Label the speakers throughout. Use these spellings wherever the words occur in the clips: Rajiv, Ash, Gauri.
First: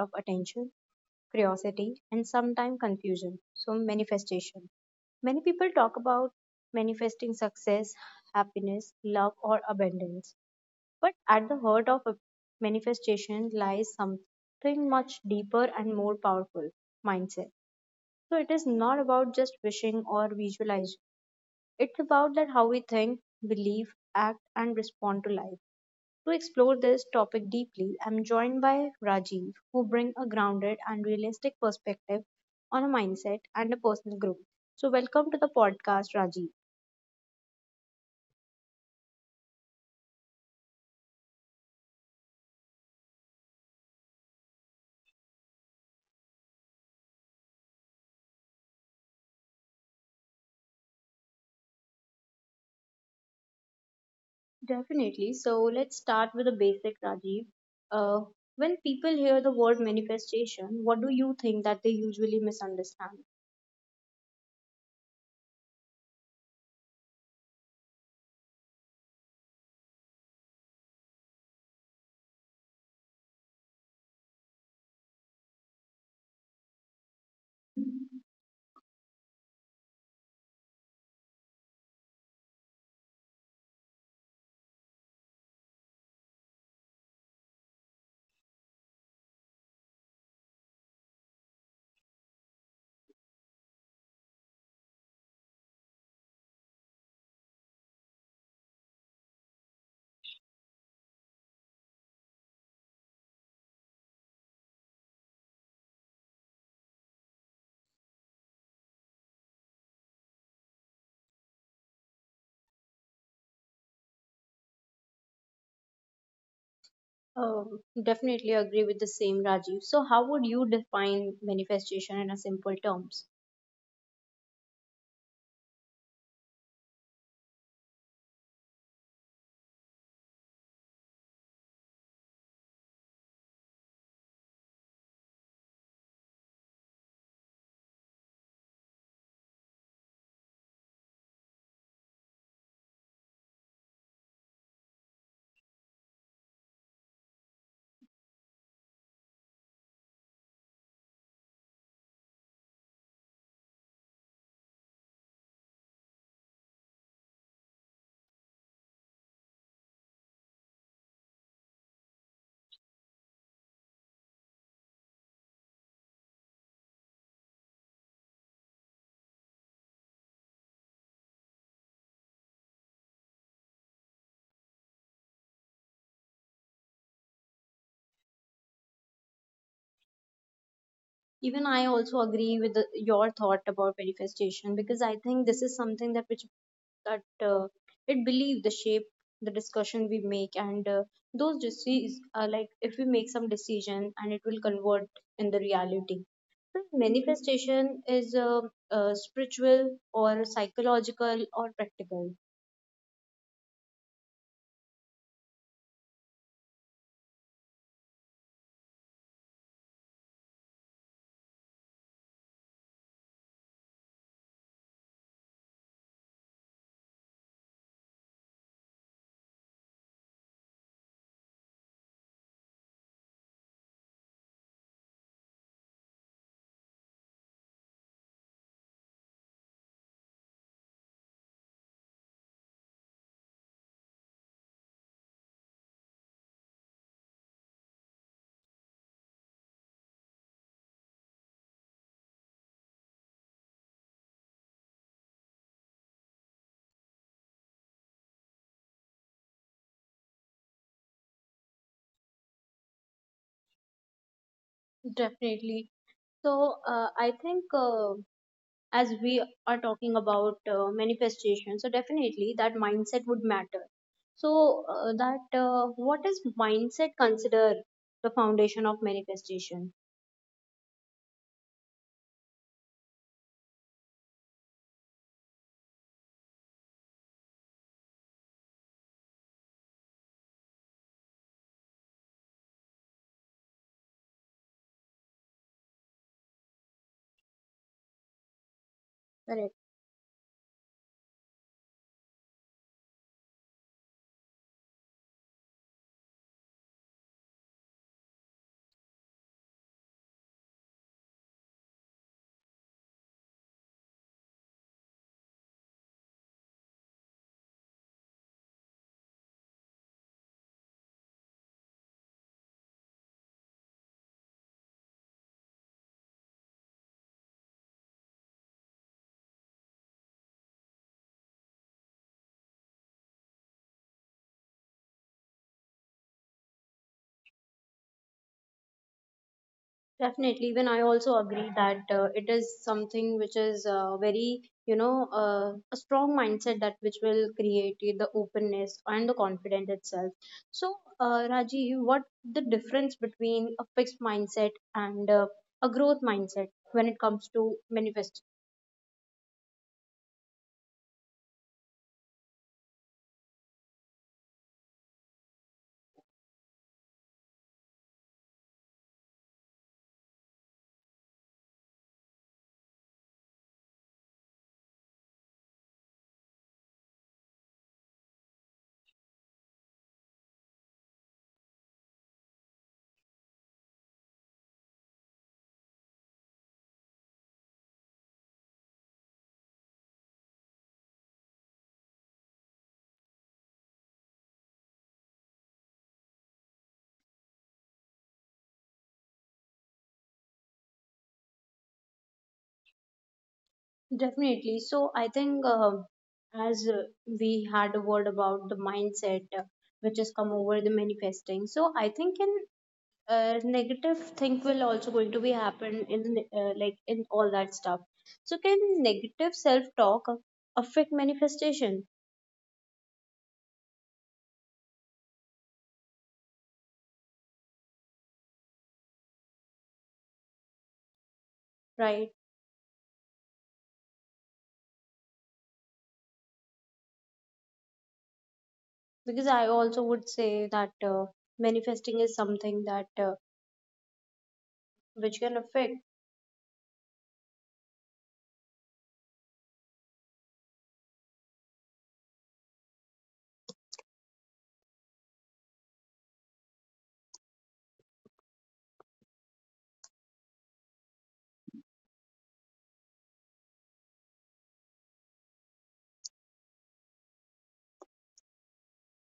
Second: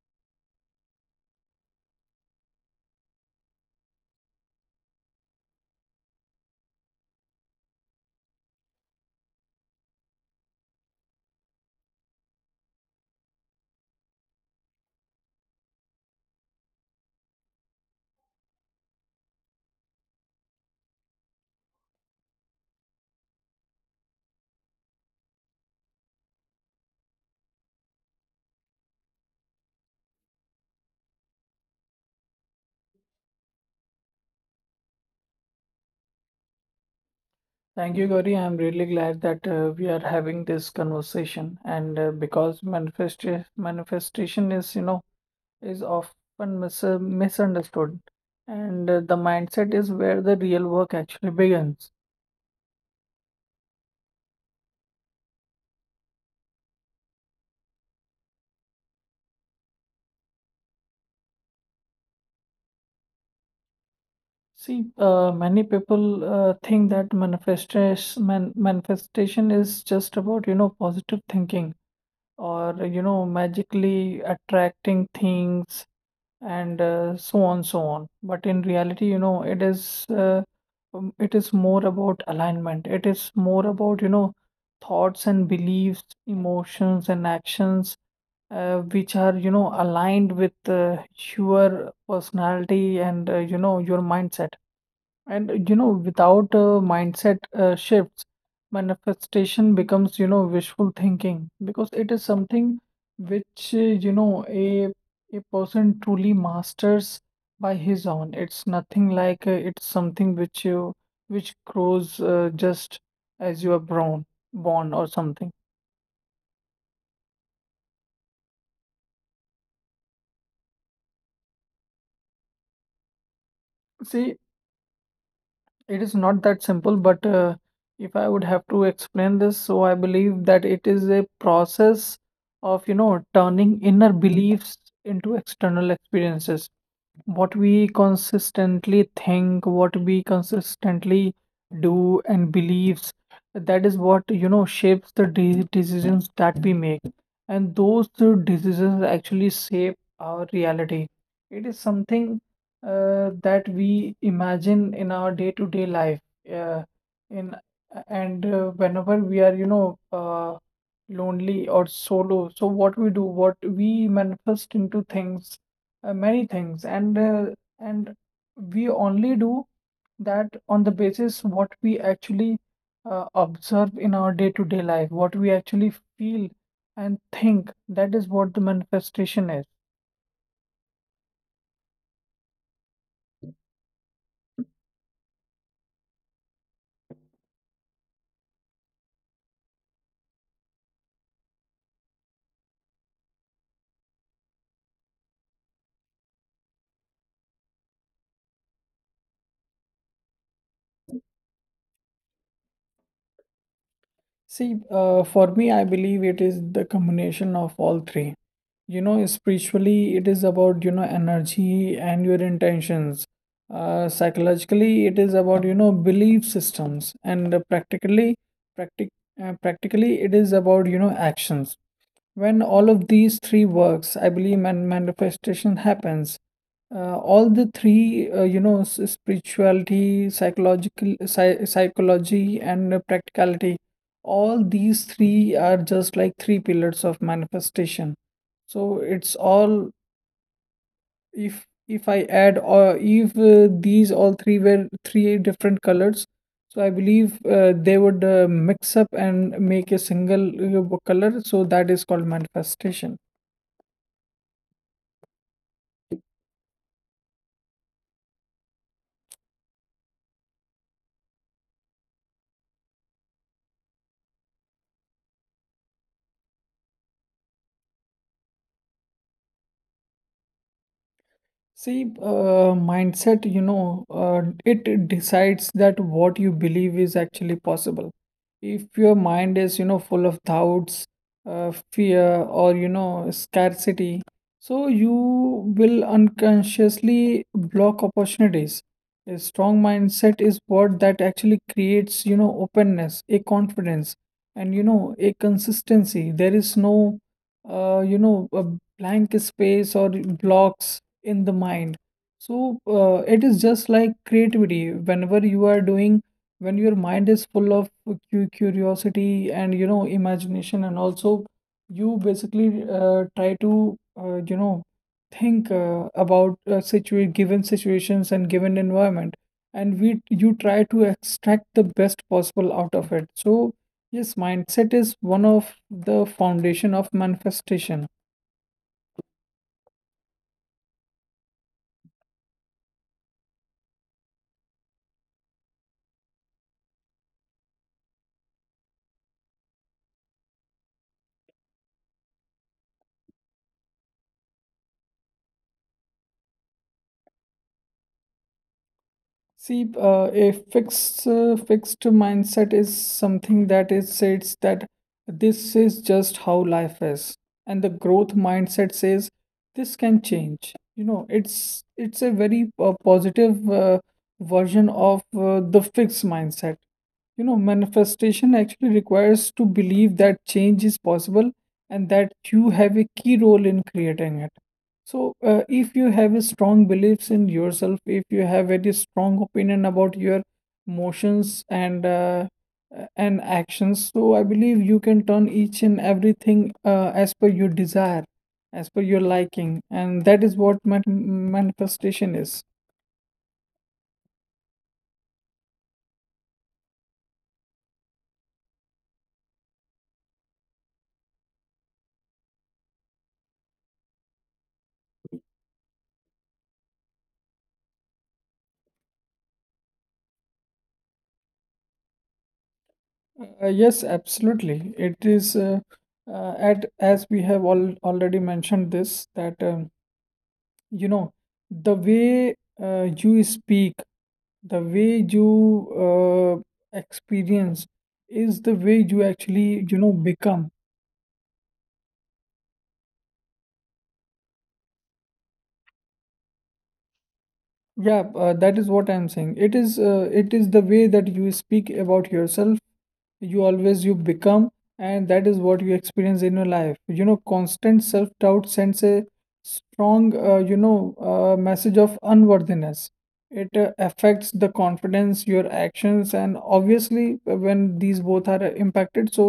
Speaker 1: of attention, curiosity, and sometimes confusion. So, manifestation. Many people talk about manifesting success, happiness, love, or abundance. But at the heart of a manifestation lies something much deeper and more powerful mindset. So it is not about just wishing or visualizing, it's about that how we think, believe, act, and respond to life. To explore this topic deeply, I'm joined by Rajiv, who brings a grounded and realistic perspective on a mindset and a personal growth. So, welcome to the podcast, Rajiv.
Speaker 2: Thank you, Gauri. I'm really glad that we are having this conversation, and because manifestation manifestation is, you know, is often misunderstood, and the mindset is where the real work actually begins.
Speaker 1: Definitely. So let's start with the basic, Rajiv. Uh, when people hear the word manifestation, what do you think that they usually misunderstand?
Speaker 2: See, many people think that manifestation is just about, you know, positive thinking or you know, magically attracting things and so on but in reality, you know, it is more about alignment. It is more about, you know, thoughts and beliefs, emotions, and actions which are, you know, aligned with your personality and you know, your mindset, and you know, without mindset shifts, manifestation becomes, you know, wishful thinking, because it is something which, you know, a person truly masters by his own. It's nothing like it's something which you which grows just as you are born, born or something.
Speaker 1: Definitely agree with the same, Rajiv. So, how would you define manifestation in a simple terms?
Speaker 2: See, it is not that simple, but if I would have to explain this, so I believe that it is a process of, you know, turning inner beliefs into external experiences. What we consistently think, what we consistently do and believes, that is what, you know, shapes the decisions that we make, and those two decisions actually shape our reality. It is something that we imagine in our day-to-day life, uh, in and whenever we are, you know, lonely or solo, so what we do, what we manifest into things, many things, and we only do that on the basis what we actually observe in our day-to-day life, what we actually feel and think. That is what the manifestation is.
Speaker 1: Even I also agree with the, your thought about manifestation because I think this is something that which that it believe the shape the discussion we make and those decisions are like if we make some decision and it will convert in the reality. So manifestation is spiritual or psychological or practical.
Speaker 2: See, for me, I believe it is the combination of all three. You know, spiritually, it is about, you know, energy and your intentions. Psychologically, it is about, you know, belief systems. And uh, practically, practic uh, practically, it is about, you know, actions. When all of these three works, I believe manifestation happens. All the three, you know, spirituality, psychological, psy psychology, and practicality, all these three are just like three pillars of manifestation. So it's all, if I add, or if these all three were three different colors, so I believe they would mix up and make a single color. So that is called manifestation.
Speaker 1: Definitely. So I think as we are talking about manifestation, so definitely that mindset would matter. So that what is mindset consider the foundation of manifestation.
Speaker 2: See, mindset, you know, it decides that what you believe is actually possible. If your mind is, you know, full of doubts, fear, or, you know, scarcity, so you will unconsciously block opportunities. A strong
Speaker 1: Correct.
Speaker 2: mindset is what that actually creates, you know, openness, a confidence, and, you know, a consistency. There is no, you know, a blank space or blocks in the mind. So it is just like creativity. Whenever you are doing, when your mind is full of curiosity and, you know, imagination, and also you basically try to you know think about situa given situations and given environment, and we you try to extract the best possible out of it. So yes, mindset is one of the foundation of manifestation.
Speaker 1: Definitely, even I also agree that it is something which is very, you know, a strong mindset that which will create the openness and the confidence itself. So, Raji, what the difference between a fixed mindset and a growth mindset when it comes to manifest?
Speaker 2: See, a fixed mindset is something that is says that this is just how life is, and the growth mindset says this can change. You know, it's a very positive version of the fixed mindset. You know, manifestation actually requires to believe that change is possible and that you have a key role in creating it. So, if you have a strong beliefs in yourself, if you have very strong opinion about your motions and actions, so I believe you can turn each and everything as per your desire, as per your liking, and that is what manifestation is.
Speaker 1: Definitely. So, I think as we had a word about the mindset which has come over the manifesting, so I think in negative thing will also going to be happen in the like in all that stuff, so can negative self talk affect manifestation?
Speaker 2: Yes, absolutely. It is at as we have all already mentioned this that you know, the
Speaker 1: Right.
Speaker 2: way you speak, the way you experience is the way you
Speaker 1: Because I
Speaker 2: actually, you
Speaker 1: also
Speaker 2: know,
Speaker 1: would
Speaker 2: become.
Speaker 1: say that manifesting is something that which can affect.
Speaker 2: Yeah, that is what I'm saying. It is it is the way that you speak about yourself, you always you become, and that is what you experience in your life. You know, constant self doubt sends a strong you know message of unworthiness. It affects the confidence, your actions, and obviously when these both are impacted, so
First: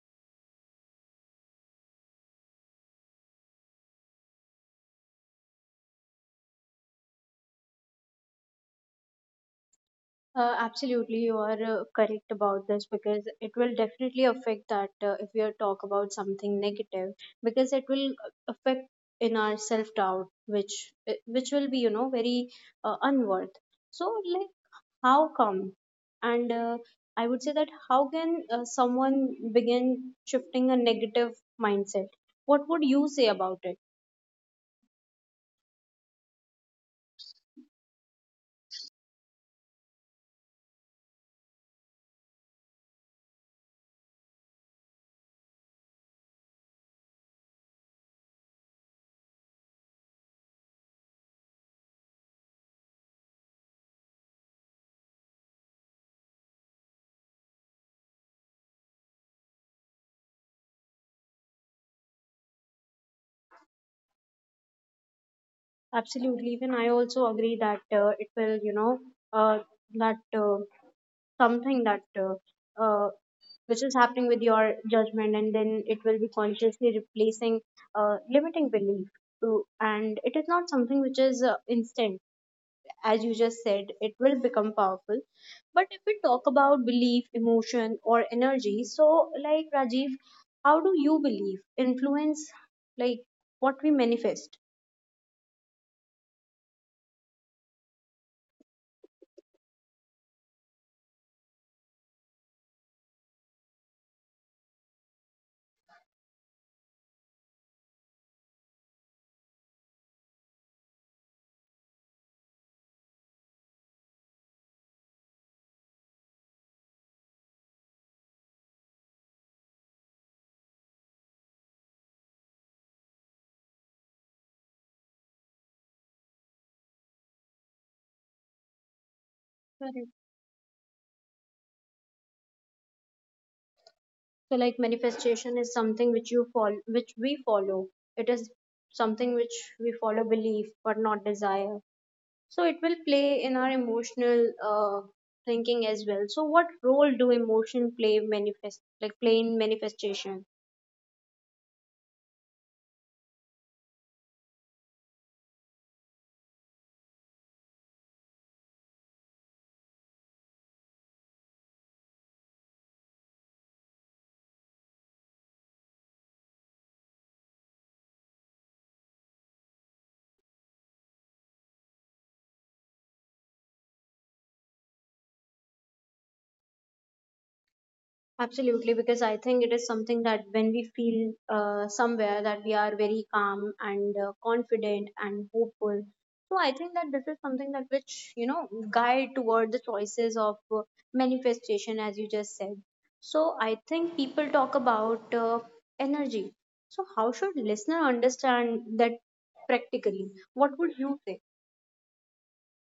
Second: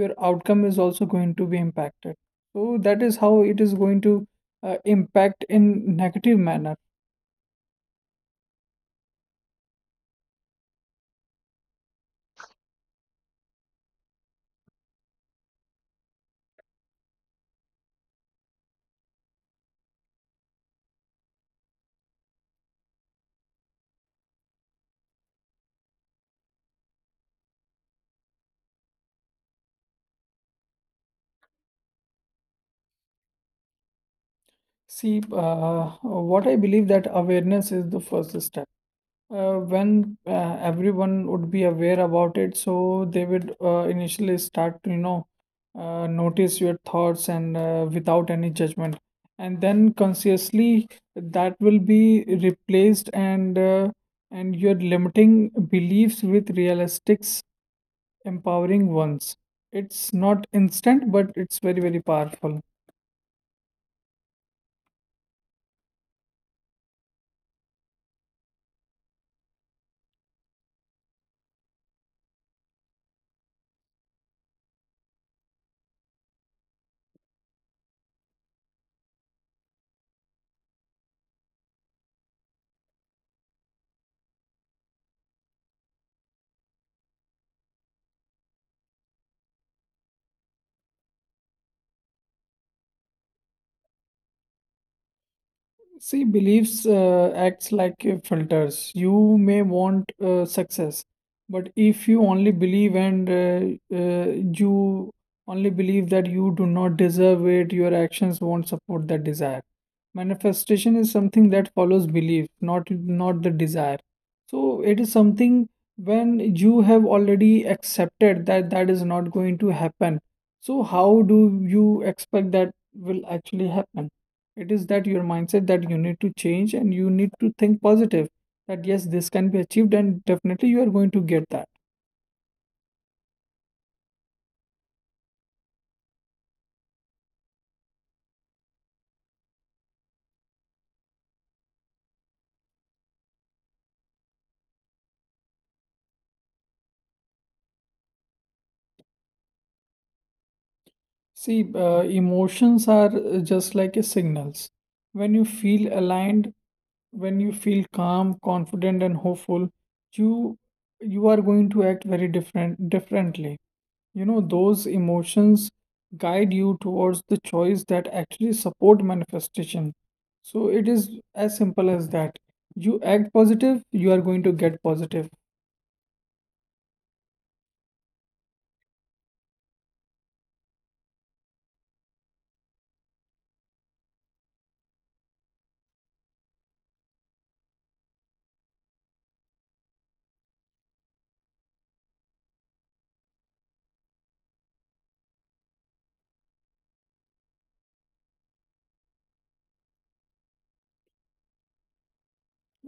Speaker 2: your outcome is also going to be impacted. So that is how it is going to impact in negative manner.
Speaker 1: Absolutely, you are correct about this, because it will definitely affect that if we are talk about something negative, because it will affect in our self doubt which will be, you know, very unworth. So like, how come, and I would say that how can someone begin shifting a negative mindset? What would you say about it?
Speaker 2: See, what I believe that awareness is the first step. When everyone would be aware about it, so they would initially start to, you know, notice your thoughts, and without any judgment. And then consciously that will be replaced, and and your limiting beliefs with realistic, empowering ones. It's not instant, but it's very, very powerful.
Speaker 1: Absolutely, even I also agree that it will, you know, uh, that something that uh, which is happening with your judgment, and then it will be consciously replacing limiting belief to, and it is not something which is instant. As you just said, it will become powerful. But if we talk about belief, emotion, or energy, so like Rajiv, how do you believe influence, like, what we manifest?
Speaker 2: See, beliefs acts like filters. You may want success, but if you only believe and you only believe that you do not deserve it, your actions won't support that desire. Manifestation is something that follows belief, not the desire. So it is something, when you have already accepted that that is not going to happen, so how do you expect that will actually happen? It is that your mindset that you need to change, and you need to think positive that yes, this can be achieved,
Speaker 1: Correct.
Speaker 2: and definitely you are going to get that.
Speaker 1: So like manifestation is something which you follow, which we follow. It is something which we follow belief but not desire. So it will play in our emotional thinking as well. So what role do emotion play manifest, like play in manifestation?
Speaker 2: See, emotions are just like a signals. When you feel aligned, when you feel calm, confident, and hopeful, you you are going to act very differently. You know, those emotions guide you towards the choice that actually support manifestation. So it is as simple as that. You act positive, you are going to get positive.
Speaker 1: Absolutely, because I think it is something that when we feel somewhere that we are very calm and confident and hopeful. So I think that this is something that which, you know, guide toward the choices of manifestation, as you just said. So I think people talk about energy. So how should listener understand that practically? What would you say?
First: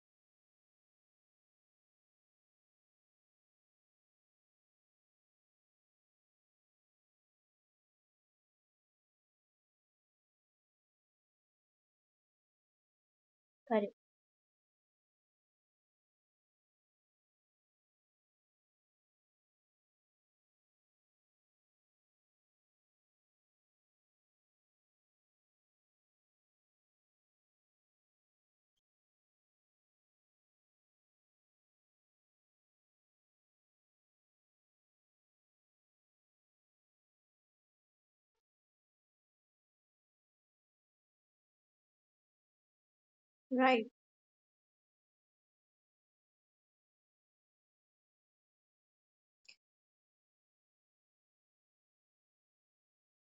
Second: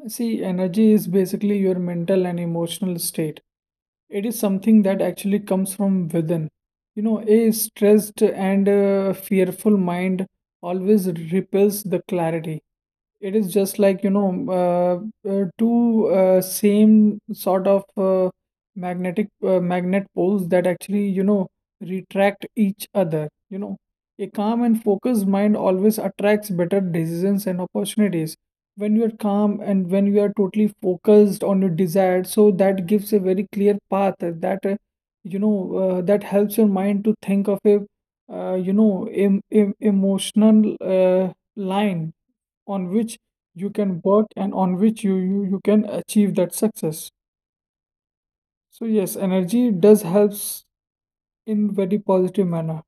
Speaker 2: See, energy is basically your mental and emotional state. It is something that actually comes from within. You know, a stressed and fearful mind always repels the clarity. It is just
Speaker 1: Correct.
Speaker 2: like, you know, two same sort of magnet poles that actually, you know, retract each other. You know, a calm and focused mind always attracts better decisions and opportunities. When you are calm and when you are totally focused on your desire, so that gives a very clear path, that you know that helps your mind to think of a you know emotional line on which
Speaker 1: Right.
Speaker 2: you can work, and on which you, you can achieve that success. So yes, energy does helps in very positive manner.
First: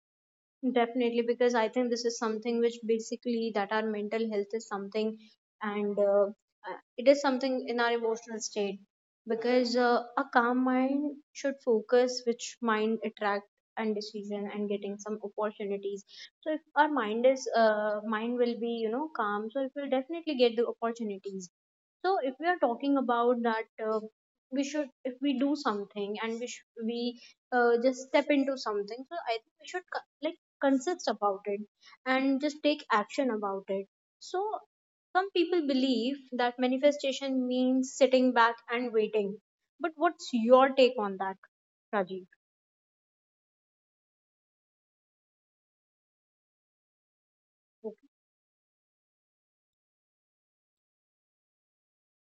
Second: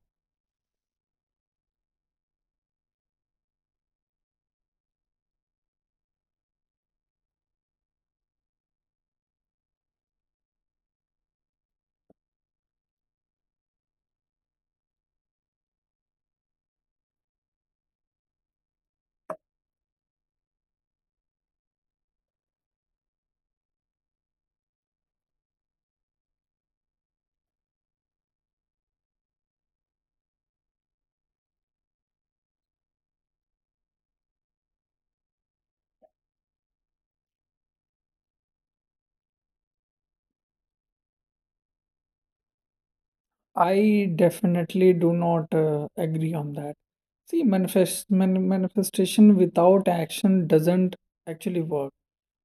Speaker 1: Definitely, because I think this is something which basically that our mental health is something, and it is something in our emotional state. Because a calm mind should focus, which mind attract and decision and getting some opportunities. So if our mind is mind will be, you know, calm, so it will definitely get the opportunities. So if we are talking about that, we should if we do something and we just step into something. So I think we should like consist about it and just take action about it. So some people believe that manifestation means sitting back and waiting, but what's your take on that, Rajiv?
Speaker 2: I definitely do not agree on that. See,
Speaker 1: Okay.
Speaker 2: manifestation without action doesn't actually work.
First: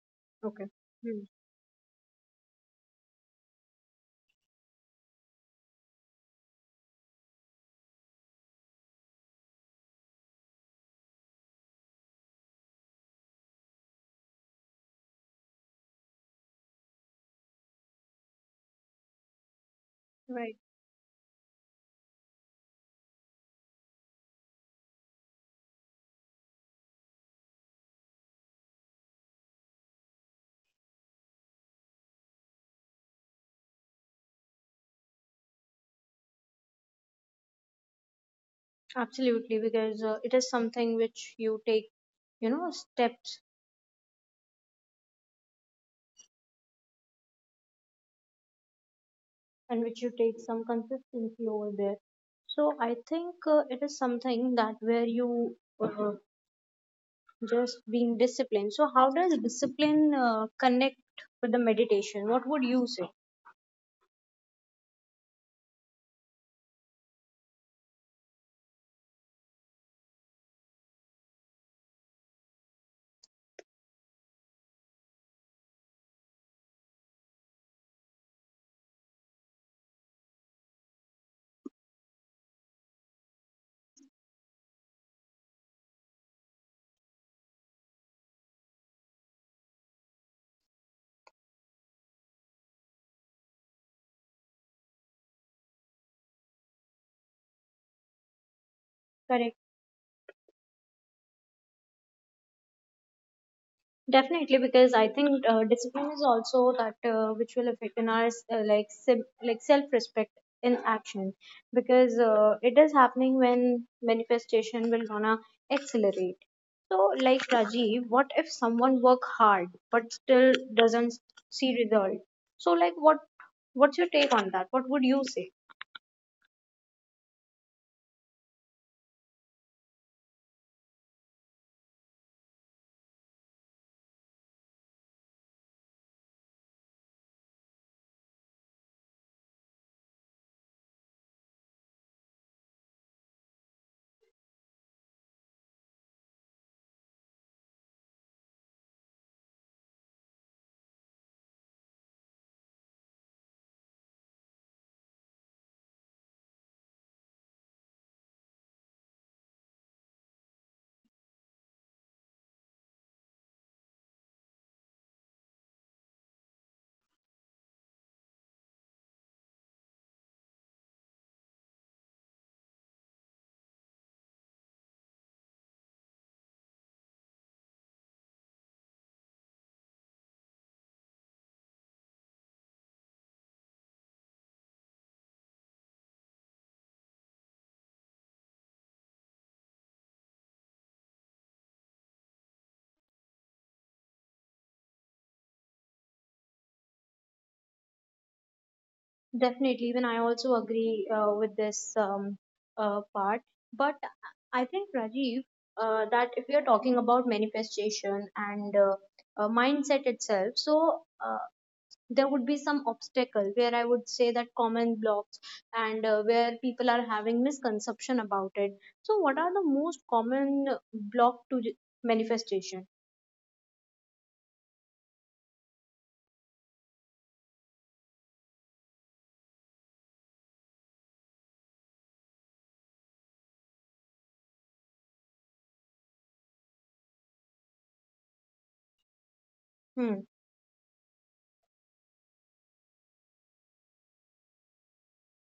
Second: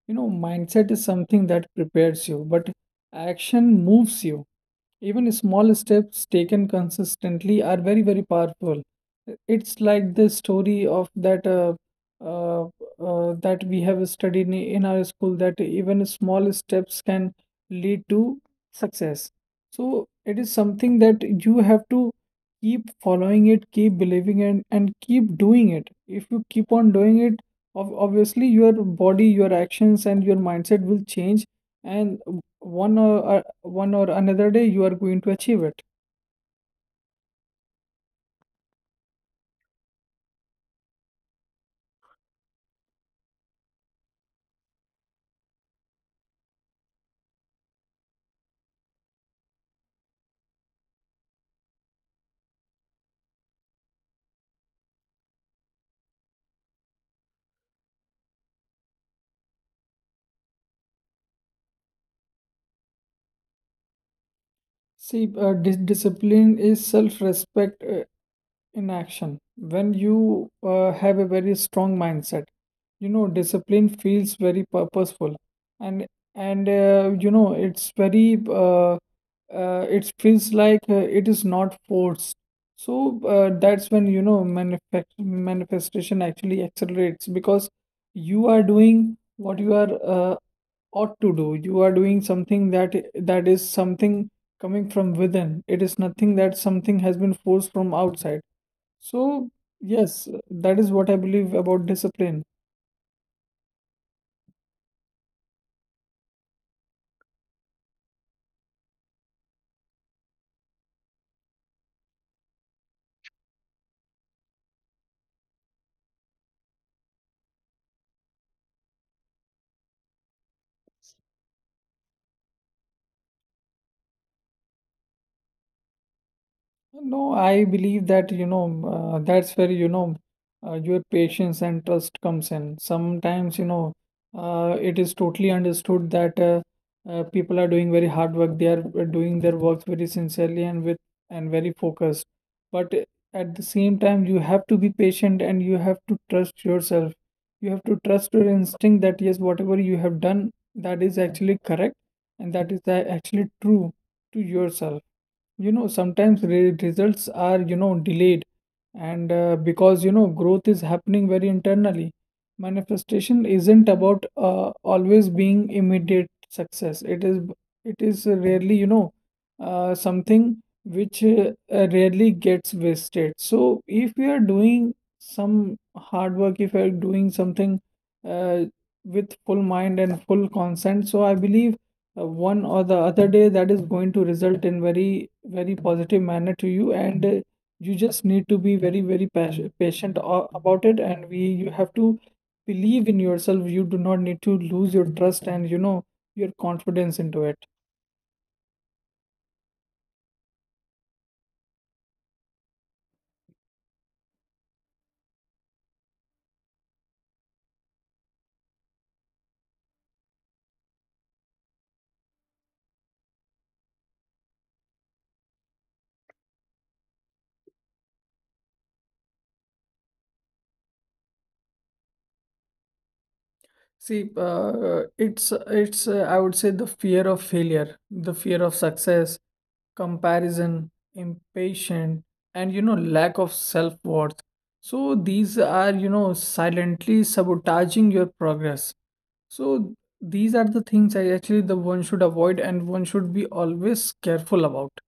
Speaker 2: You know,
Speaker 1: Okay.
Speaker 2: mindset is
Speaker 1: Hmm.
Speaker 2: something that prepares you, but action moves you. Even small steps taken consistently are very, very powerful. It's like the story of that uh, that we have studied in our school, that even small steps can lead to success. So
Speaker 1: Right.
Speaker 2: it is something that you have to keep following it, keep believing it, and keep doing it. If you keep on doing it, obviously your body, your actions, and your mindset will change, and one or one or another day you are going to achieve it.
Speaker 1: Absolutely, because it is something which you take, you know, steps and which you take some consistency over there. So I think it is something that where you uh, just being disciplined. So, how does discipline connect with the meditation? What would you say?
Speaker 2: See, discipline is self-respect in action. When you have a very strong mindset, you know, discipline feels very purposeful, and and you know it's very it feels like it is not forced. So that's when, you know, manifestation actually accelerates, because you are doing what you are ought to do. You are doing something that that is something coming from within. It is nothing that something has been forced from outside. So
Speaker 1: Correct.
Speaker 2: yes, that is what I believe about discipline.
Speaker 1: Definitely, because I think discipline is also that which will affect in our like like self respect in action, because it is happening when manifestation will gonna accelerate. So, like Rajiv, what if someone work hard but still doesn't see result? So, like, what what's your take on that? What would you say?
Speaker 2: No, I believe that, you know, that's where, you know, your patience and trust comes in. Sometimes, you know, it is totally understood that people are doing very hard work. They are doing their work very sincerely and with and very focused. But at the same time, you have to be patient and you have to trust yourself. You have to trust your instinct that yes, whatever you have done, that is actually correct, and that is actually true to yourself. You know, sometimes re results are, you know, delayed, and because, you know, growth is happening very internally. Manifestation isn't about always being immediate success. It is rarely, you know, something which rarely gets wasted. So if we are doing some hard work, if we are doing something uh, with full mind and full consent, so I believe one or the other day that is going to result in very, very positive manner to you, and you just need to be very, very patient about it, and we you have to believe in yourself. You do not need to lose your trust and, you know, your confidence into it.
Speaker 1: Definitely, even I also agree with this part. But I think, Rajiv, that if we are talking about manifestation and mindset itself, so there would be some obstacle where I would say that common blocks and where people are having misconception about it. So, what are the most common block to manifestation?
Speaker 2: See, it's I would say the fear of failure, the fear of success, comparison, impatient, and you know lack of self-worth. So these are, you know, silently sabotaging your progress.
Speaker 1: Hmm.
Speaker 2: So these are the things I actually the one should avoid, and one should be always careful about.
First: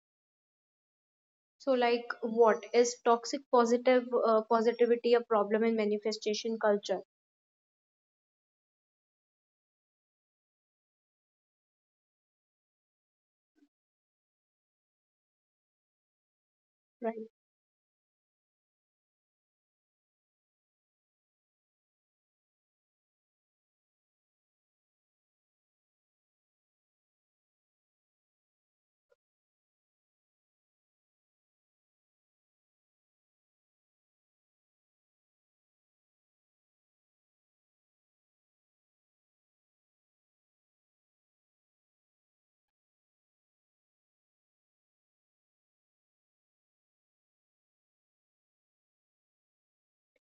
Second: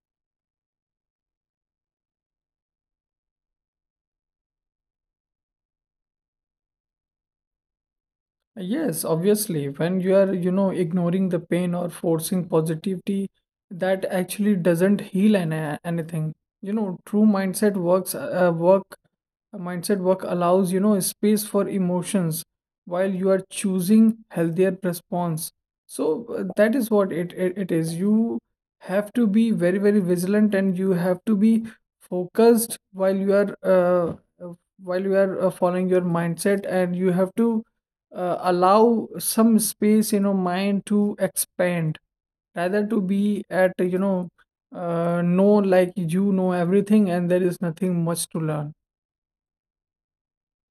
Speaker 1: So, like, what is toxic positive positivity a problem in manifestation culture?
Speaker 2: Yes, obviously, when you are, you know, ignoring the pain or forcing positivity, that actually doesn't heal an anything. You know, true
Speaker 1: Right.
Speaker 2: mindset work allows, you know, space for emotions while you are choosing healthier response. So that is what it, it is. You have to be very, very vigilant, and you have to be focused uh, while you are following your mindset, and you have to allow some space in your mind to expand, rather to be at, you know, know like you know everything and there is nothing much to learn.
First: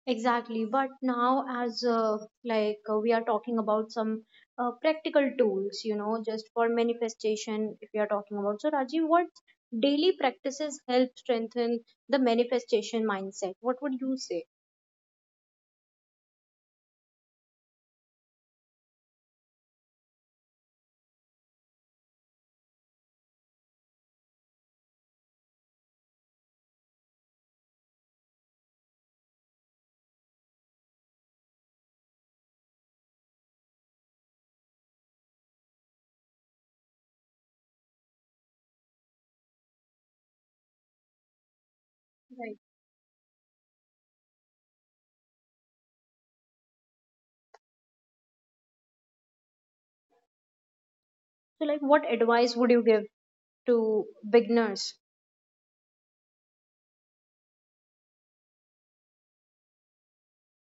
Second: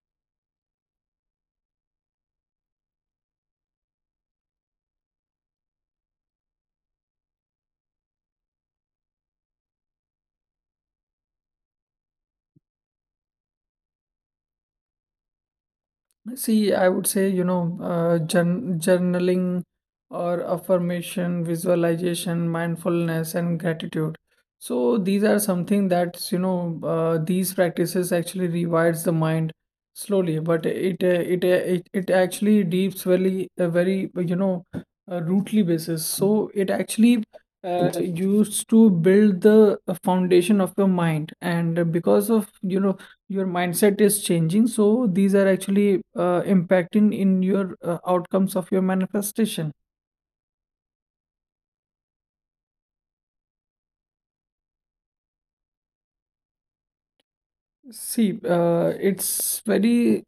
Speaker 1: Exactly, but now as like we are talking about some practical tools, you know, just for manifestation. If we are talking about, so, Rajiv, what daily practices help strengthen the manifestation mindset? What would you say?
Speaker 2: See, I would say, you know, journaling or affirmation, visualization, mindfulness, and gratitude. So these are something that's, you know, these practices actually rewires the mind slowly, but it actually deeps very a very, you know, rootly basis. So it actually used to build the foundation of your mind, and
Speaker 1: Right.
Speaker 2: because of, you know, your mindset is changing, so these are actually impacting in your outcomes of your manifestation.
Speaker 1: So, like, what advice would you give to beginners?
Speaker 2: See, it's very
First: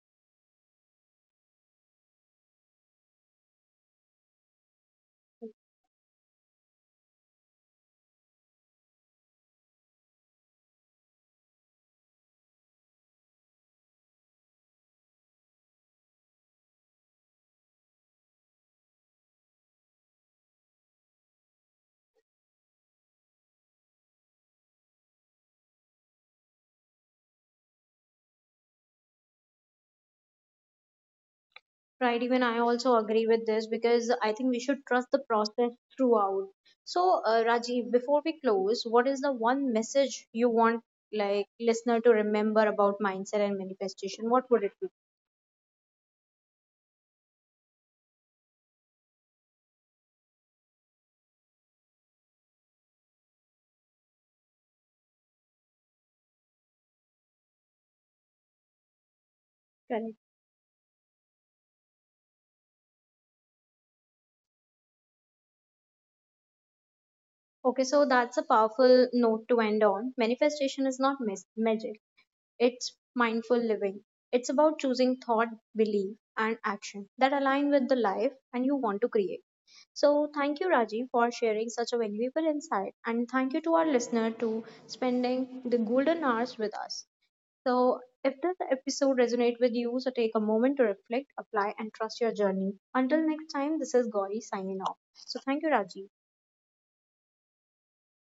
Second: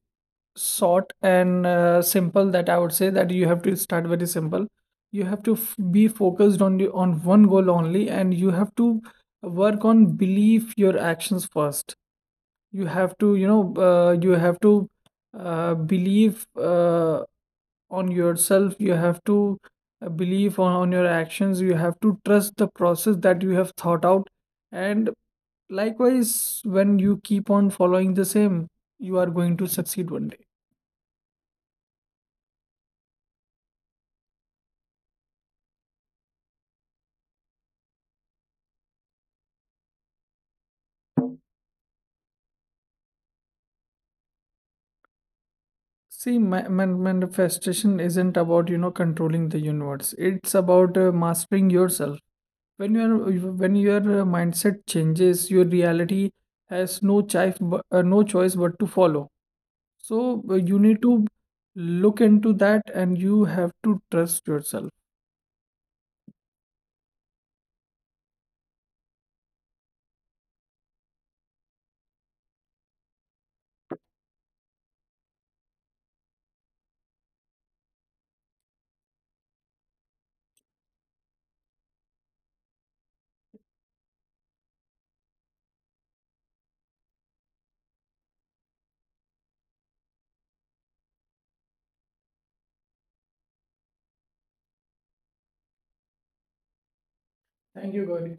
Speaker 2: short and simple, that I would say that you have to start very simple. You have to be focused on on one goal only, and you have to work on believe your actions first. You have to, you know, you have to believe on yourself. You have to believe on your actions. You have to trust the process that you have thought out, and likewise when you keep on following the same, you are going to succeed one day.
Speaker 1: Right, even I also agree with this because I think we should trust the process throughout. So, Rajiv, before we close, what is the one message you want like listener to remember about mindset and manifestation? What would it be?
Speaker 2: See, manifestation isn't about, you know, controlling the universe. It's about mastering yourself. When your when your mindset changes, your reality has no choice no choice but to follow. So
Speaker 1: Correct.
Speaker 2: you need to look into that, and you have to trust yourself.
Speaker 1: Okay, so that's a powerful note to end on. Manifestation is not magic. It's mindful living. It's about choosing thought, belief, and action that align with the life and you want to create. So, thank you, Rajiv, for sharing such a valuable insight. And thank you to our listener to spending the golden hours with us. So, if this episode resonates with you, so take a moment to reflect, apply, and trust your journey. Until next time, this is Gauri signing off. So, thank you, Rajiv.
Speaker 2: Thank you, Gauri.